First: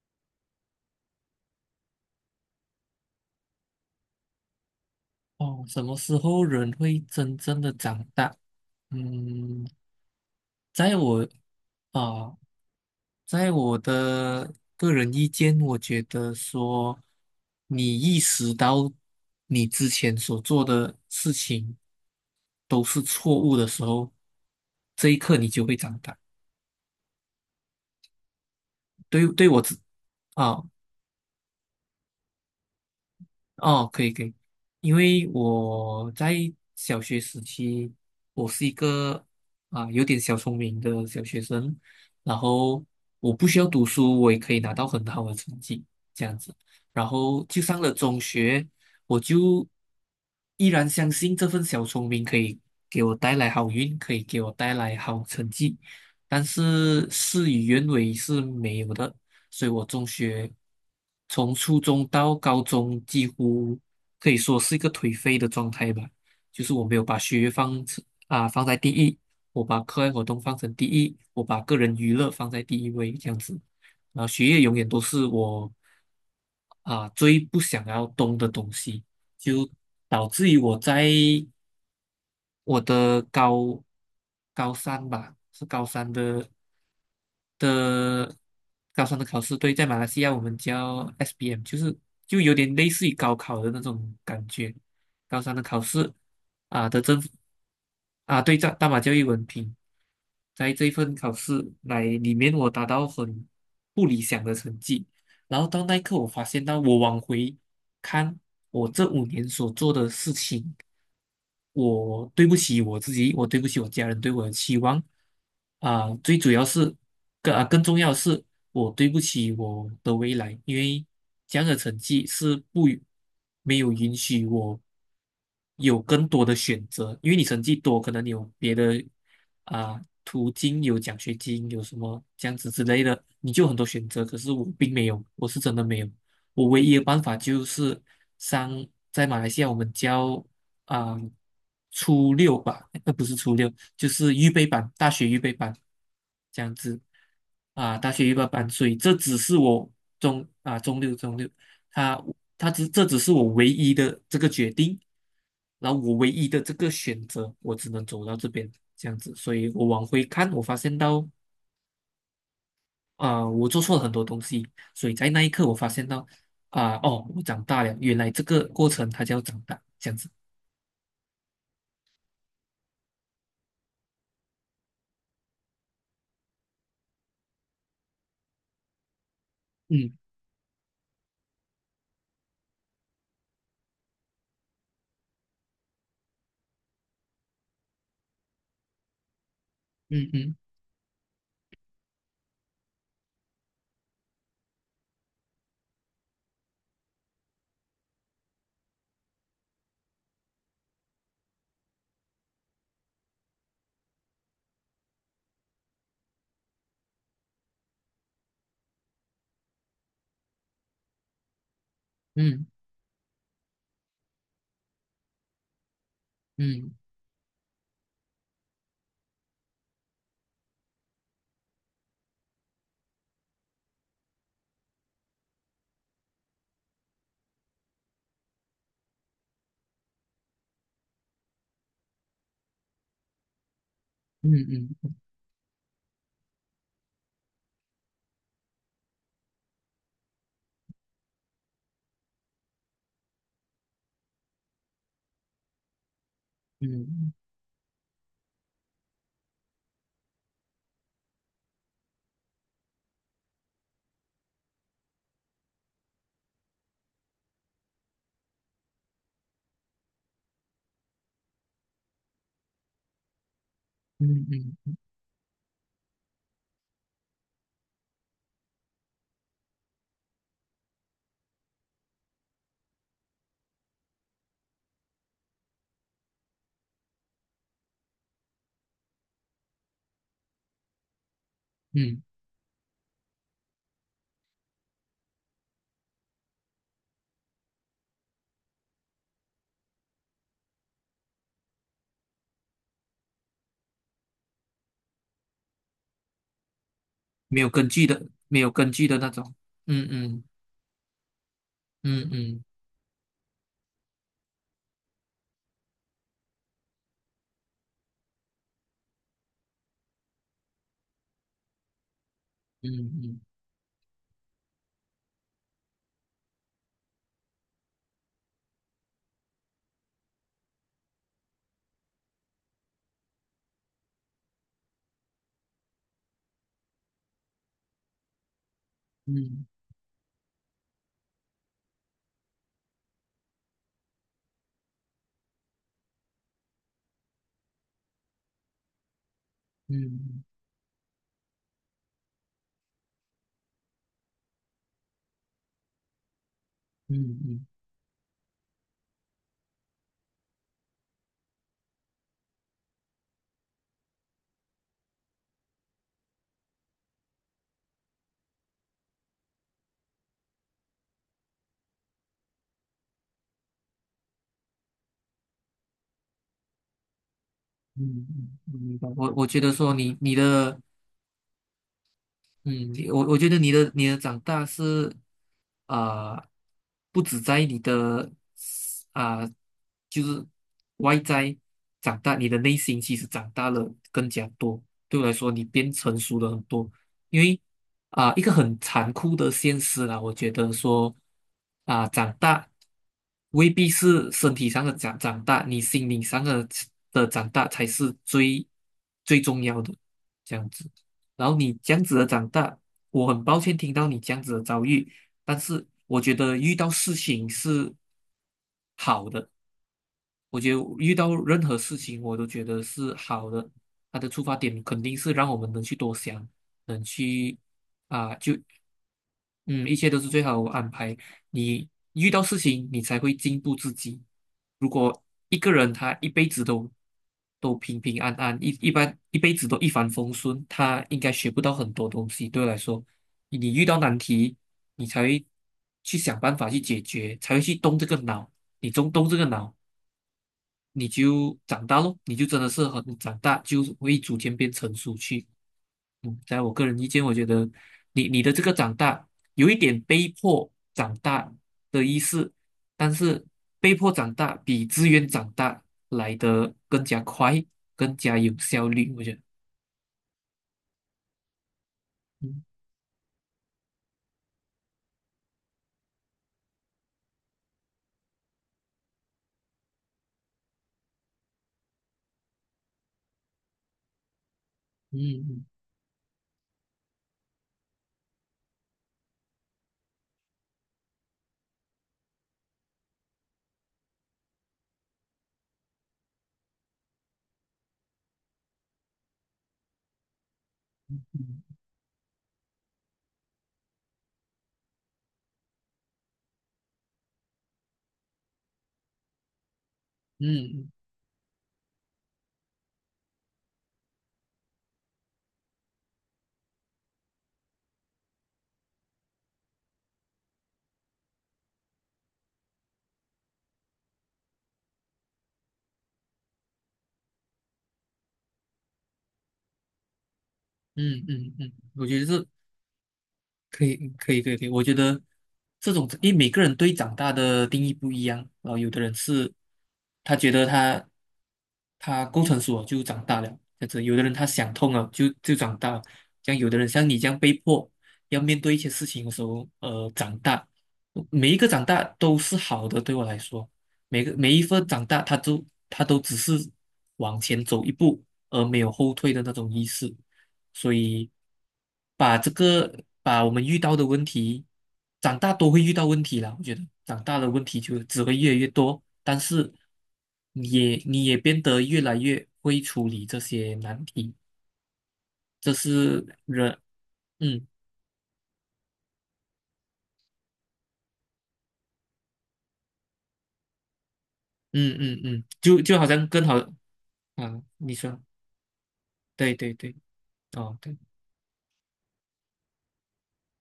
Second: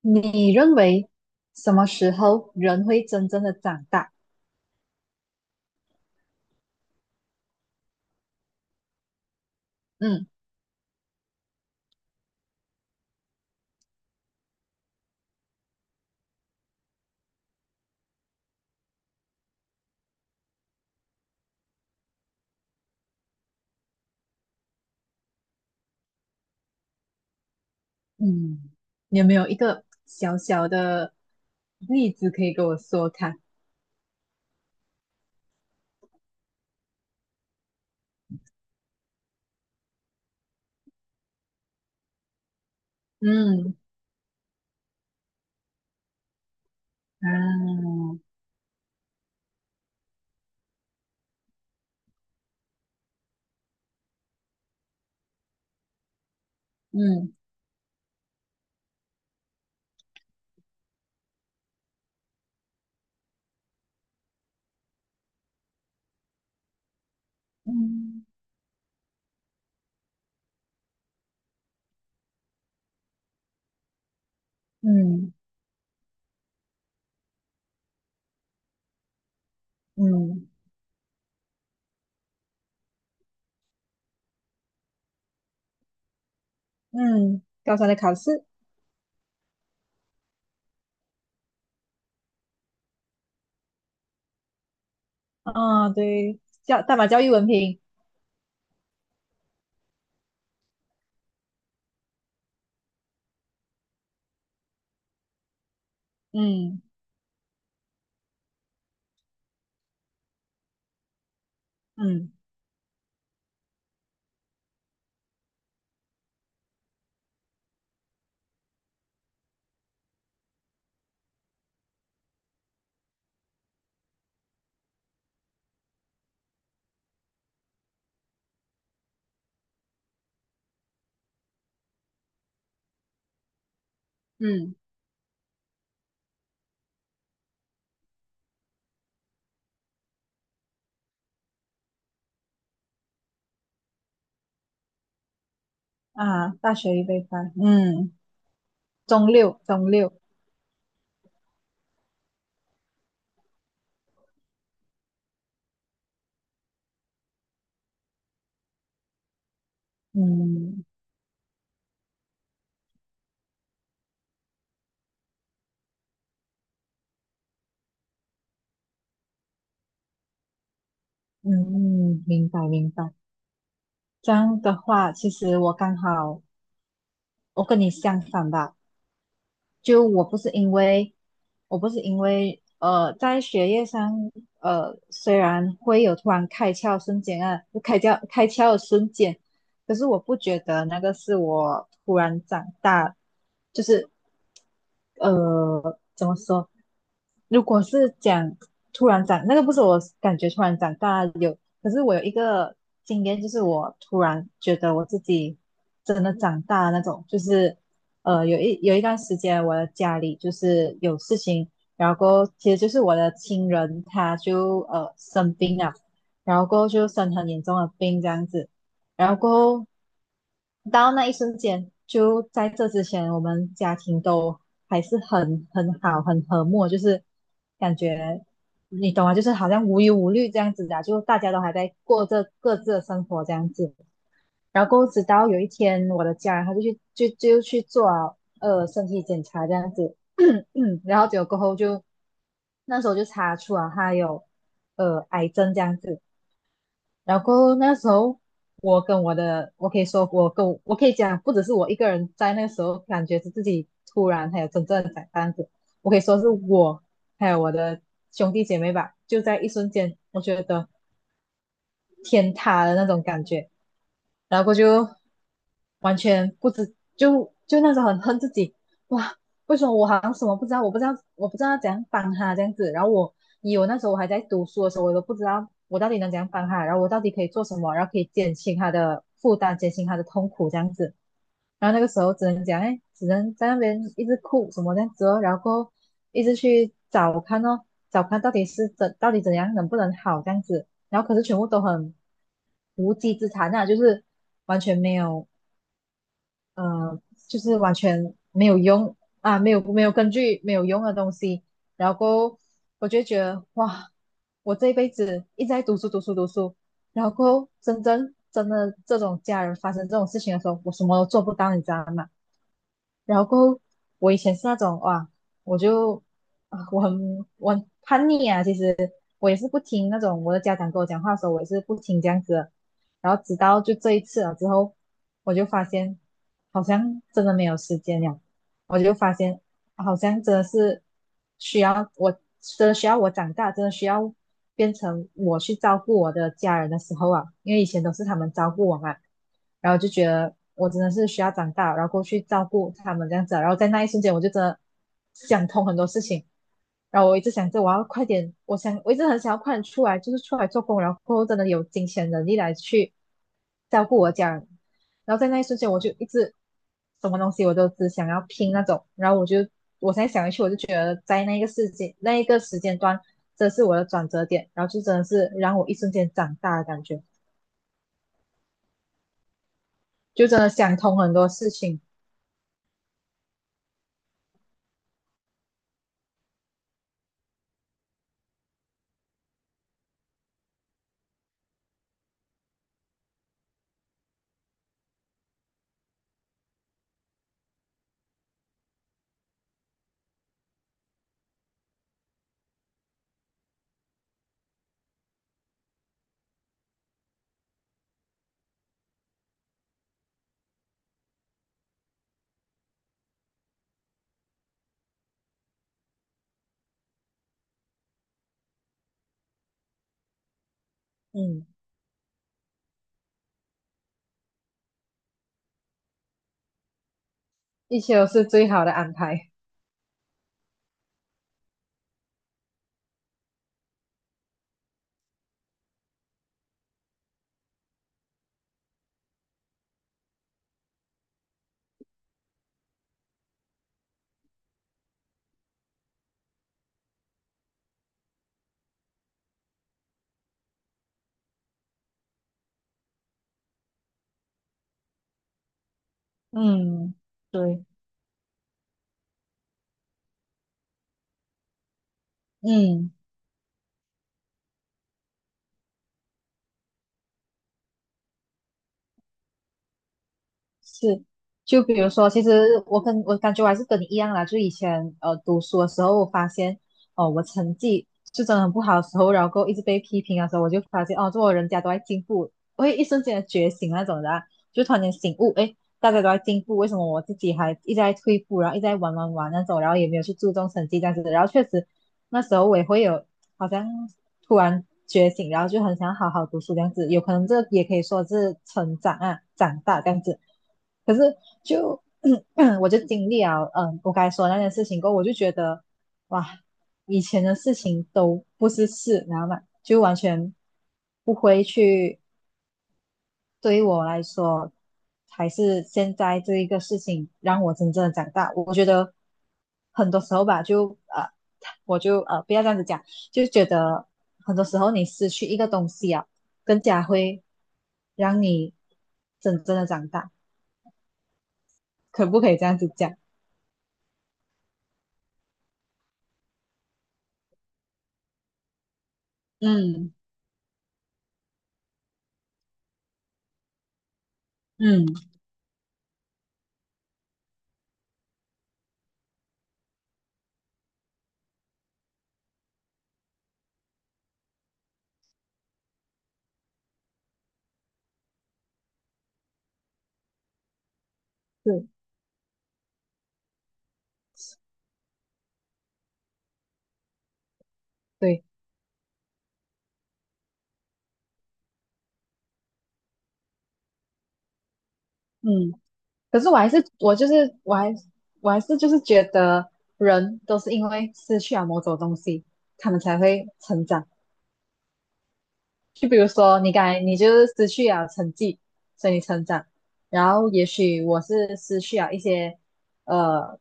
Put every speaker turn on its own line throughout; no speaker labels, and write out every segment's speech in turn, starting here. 你认为什么时候人会真正的长大？
哦，什么时候人会真正的长大？嗯，
嗯
在我啊、在我的个人意见，我觉得说，你意识到你之前所做的事情都是错误的时候，这一刻你就会长大。
嗯，你有
对，
没有
对
一
我自
个小
啊、
小的例子可以跟我说看？
哦，可以可以，因为我在小学时期，我是一个有点小聪明的小学生，然后我不需要
嗯
读书，我也可以拿到很好的成绩，这样子。然后就上了
啊，
中学，我就依然相信这份小聪明可以给我带来好运，可以给我带来好成绩，但是
嗯
事与愿违是没有的。所以我中学从初中到高中几乎可以说是一个颓废的状态吧，就是我没有把学业放成
嗯
啊放在第一，我把课外活动放成第一，我把个人娱乐放在第一位这样子，然后学业永远都是
嗯
我最不想要动的东西，就导
嗯
致于我在我的高高三吧，是
嗯，高三的考
的
试
高三的考试，对，在马来西亚我们叫 SBM，就是有点类似于高考的那种感觉。高三的考
啊，
试
对，教
啊
大
的
马
政
教
府
育文凭，
啊，对，大马教育文凭，在这一份考试来里面，我达到很不理想的成绩。然后到那一刻，我发现到
嗯
我往回看我这5年所做的事情，我
嗯
对不起我自己，我对不起我家人对我的期望啊、最主要是更啊更重要的是，我对不起我的未来，因为这样的成绩是不允没有允许我有更多的选择，因为你成绩多，可能你有别的途径，有奖学金，有什么这样子之类的，你就有很多选择，可是我
嗯
并没有，我是真的没有。我唯一的办法就是上在马来西亚我们啊、初六吧，那不是初六，就是预备班，大学预备班
啊，
这样
大学
子
预备班，
大
嗯，
学预备班，所以这
中
只是
六
我
中六，
中六，他他只这只是我唯一的这个决定，然后我唯一的这个选择，我只能走到这边这样子，所以我往回看，我发
嗯
现到。啊、我做错了很多东西，所以在那一刻我发现到哦，我长大了，原来这个过程它叫长大，这样子。
嗯嗯，明白明白。这样的话，其实我刚好我跟你相反吧，就
嗯
我不是因为在学业上，虽然会有突然开窍瞬间啊，就开窍的瞬间，可是我
嗯
不
嗯
觉得那个是我突然长大，就是，怎么说？如果是讲突然长，那个不是我感觉突然长大有，可是我有一个经验，就是我突然觉得我自己真的长大那种，就是。有一段时间，我的家里就是有事情，然后过后
嗯
其实就是我的亲人他就生病了，然后过后
嗯
就生很严重的病这样子，然后过后到那一瞬间，就在这之前，我们家庭都还是很好，很和睦，就是感觉你懂吗？就是好像无忧无虑这样子的啊就大家都还在过着各自的生活这样子。然
嗯
后
嗯
直到有一天，我的家人他就去就就去做了身体检查这样子，然后结果过后就那时候就查出啊他有癌症这样子，
嗯
然后过后那时候我跟我的我可以说我跟我我可以讲不只是我一个人在那个时候感觉是自己突然还有真正的长大这样子，我可以说是我还有我的兄弟姐妹吧，就在一瞬间我觉得。天塌的那种感觉，
嗯
然后
嗯
完全不知就就那时候很恨自己，哇，为什么我好像什么不知道，我不知道怎样帮他这样子，然后我那时候我还在读书的时候，我都不知道我到底能怎样帮他，然后我到底可以做什么，然后可以减轻他的负担，减轻他的痛苦这样子，然后那个时
嗯，
候只能讲，哎，只能在那边一直哭什么这样子哦，然后一直去找看哦，找看到底是到底怎样能不能好这样子，然后可是全部都很无稽之谈啊，就是完全没有呃，就
没有
是
根
完
据的，
全
没
没
有
有
根据
用
的那种。
啊，没有
嗯
根
嗯
据没有用的东西，然
嗯
后
嗯
我就觉得哇，我这一辈子一直在读书，然后真的这种家人发生这种事情的时候，我什么都做不到，你知道吗？
嗯
然
嗯
后过后我以前是那种哇，我就啊，我很叛逆啊，其实我也是不听那种我的家长跟我讲话的时候，我也是不听这样子的。然后直到就这一次了之后，我就发现好像真的没有时间了。我就发现
嗯
好像真的是需要我，真的需要我长大，真的需要变成我去照顾我的家人的时候啊，因为以前都是他们照顾我嘛，然后就觉
嗯
得我真的是需要长大，然后过去照顾他们这样子啊然后在那一瞬间我就真的想通很多事情，
嗯
然后我
嗯
一直
嗯
想着我要快点，我一直很想要快点出来，就是出来做工，然后真的有金钱能力来去照顾我家人，然后在那一瞬间，我就一直什么东西我都只想要拼那种，然后我才想一去，我就觉得在那个世界那一个时间段，这是我的转折点，然后就真的是让我一瞬间长大的感觉，
嗯，明白。我我觉得说你你
就真的
的
想通很多事情，
嗯，我我觉得你的长大是啊、不止在你的啊、就是外在长大，你的内心其实长大了更加多。对我来说，你变成熟了很多。因为一个很残酷的现实啦，我觉得说长大未必是身体上的长大，你心灵上的长大才是最重要的，这样子。然后你这样子的长大，我很抱歉听到你这样子的遭遇，但是我觉得遇到事情是好的。我觉得遇到任
嗯，
何事情，我都觉得是好的。他的出发点肯定是让我们能去多想，能去
一切都
啊，
是最好的安排，
一切都是最好的安排。你遇到事情，你才会进步自己。如果一个人他一辈子都平平安安，一般一辈子都一帆风顺，他应该学不到很多东西。对我来说，你遇到难题，你才会去想办法去解决，才会去动这个脑。你动这个脑，你就长大咯，你就真的是很长大，就会逐渐变成熟去。嗯，在我个人意
嗯，
见，我觉得
对。
你的这个长大有一点被迫长大的意思，
嗯。
但是被迫长大比自愿长大来的更加快，更加有效率，我觉得。
是，就比如说，其
嗯
实我感觉我还是跟你一样啦，就以前读书的时候，我发现哦，我成绩是真的很不好的时候，然后过后一直被批评的时候，我就发现哦，做人家都在进步，我会一瞬间的觉醒那种的啊就突然间醒悟，
嗯
诶，大家都在进步，为什么我自己还一直在退步，然后一直在玩那种，然后也没有去注重成绩这样子，的，然后确实那时候我也会有好像突然觉醒，然后就很想好好读书这样子。有可能这也可以说是成长啊，长大这样子。可是
嗯
就 我就经历了，嗯，我刚才说的那件事情过后，我就觉得哇，以前的事情都不是事，然后嘛，就完全
嗯
不会去对于我来说，还是现在这一个事情让我真正的长大。我觉得很多时候吧，就我就不要这样子讲，就觉得很多时候你失去一个东西啊，更加会让你真正的长大。
嗯嗯嗯，嗯，我觉得
可不
是
可以这样子讲？
可以，可以，可以，可以。我觉得这种，因为每个人对长大的定义不一样，然后有的人是
嗯
他觉得他够成熟了就长大了，这样子；有的人他想通
嗯
了就长大了，像有的人像你这样被迫要面对一些事情的时候，呃，长大，每一个长大都是好的，对我来说，每一份长大，他都只是往前走一步，而没有后退的那种意思。所以
对
把这个把我们遇到的问题，长大都会遇到问题啦。我觉得长大的问题就只会
对。
越来越多，但是你也变得越来越会处理这些难题，这
嗯
是
可是
人，嗯
我还我还是就是觉得人都是因为失去了某种东西，他们才会成长。
嗯嗯嗯，就好
就比
像
如
更好
说，
啊，
你刚才你就是
啊
失去
你
了
说，
成绩，所以你成
对
长。
对对，
然后也
哦对，
许我是失去了一些呃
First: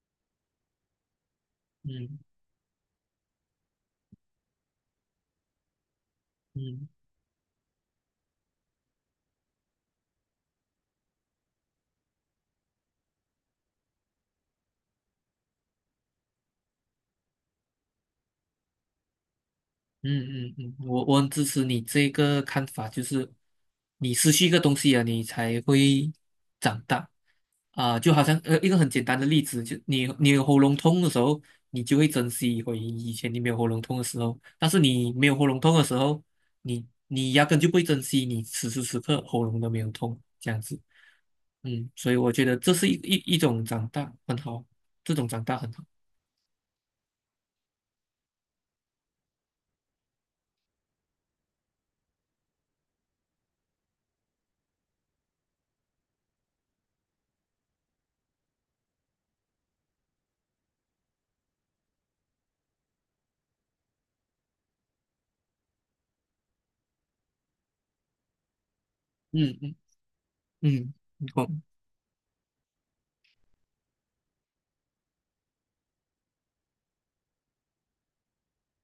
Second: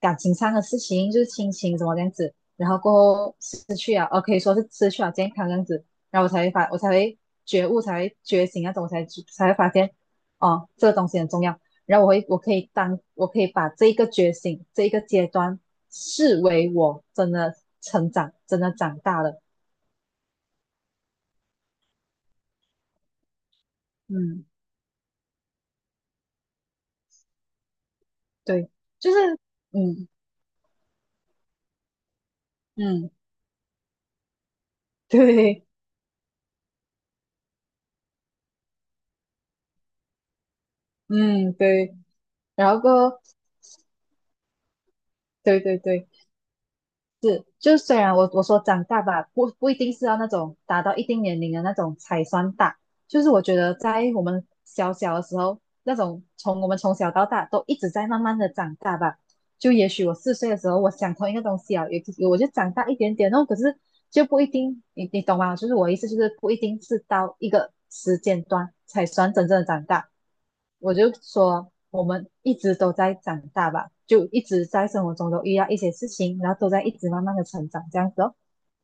感情上的事情，就是亲情什么这样
嗯
子。然后过后失去了，哦，可以说是失去了健康这样子。然后我
嗯。
才会觉悟，才会觉醒那种，我才会发现哦，这个东西很重要。然后我可以把这一个觉醒，这一个阶段视为我真的成长，真的长大了。
嗯嗯嗯，我我很支持你这个看法，就是你失去
嗯。
一个东西啊，你才会长大就好像呃一
对，
个很简
就
单的
是，
例子，就你
嗯
你有喉咙痛的时候，你就会珍惜回
嗯，
以前你没有喉咙痛的时候，但是你没有喉咙
对，
痛的时候，你压根就不会珍惜你此时此刻喉咙都没有痛这样子，
嗯
嗯，
对，
所以我觉得
然
这
后
是一一
过，
一种长大，很好，这种长大
对
很
对
好，
对，就虽然我说长大吧，不一定是要那种达到一定年龄的那种才算大，就是我觉得在我们小小的时候，那种从我们从小到大都一直在慢慢的长大吧，就也许我4岁的时候，我想同一个东西啊，也我就长大一点点哦，可是就不一定，你你懂吗？就是我意思就是不一定是到一个时间段才算真
嗯
正的
嗯
长大。我
嗯，
就
嗯我
说，我们一直都在长大吧，就一直在生活中都遇到一些事情，然后都在一直慢慢的成长，这样子哦。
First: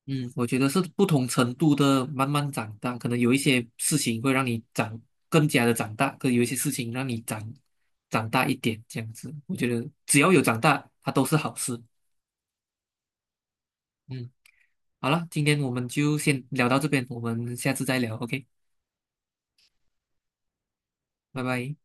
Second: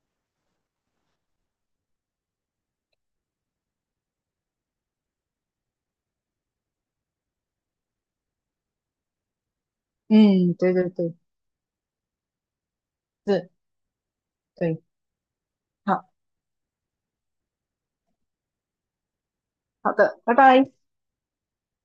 嗯，我觉得是不同程度的慢慢长大，可能有一些事情会让你更加的长大，可有一些事情让你长大一点，这样子。我觉得只要有
嗯，
长
对对
大，它
对，
都是好事。
是，
嗯，
对，
好了，今天我们
好
就先聊到这边，我们下次再聊，OK，
好的，拜拜。
拜拜。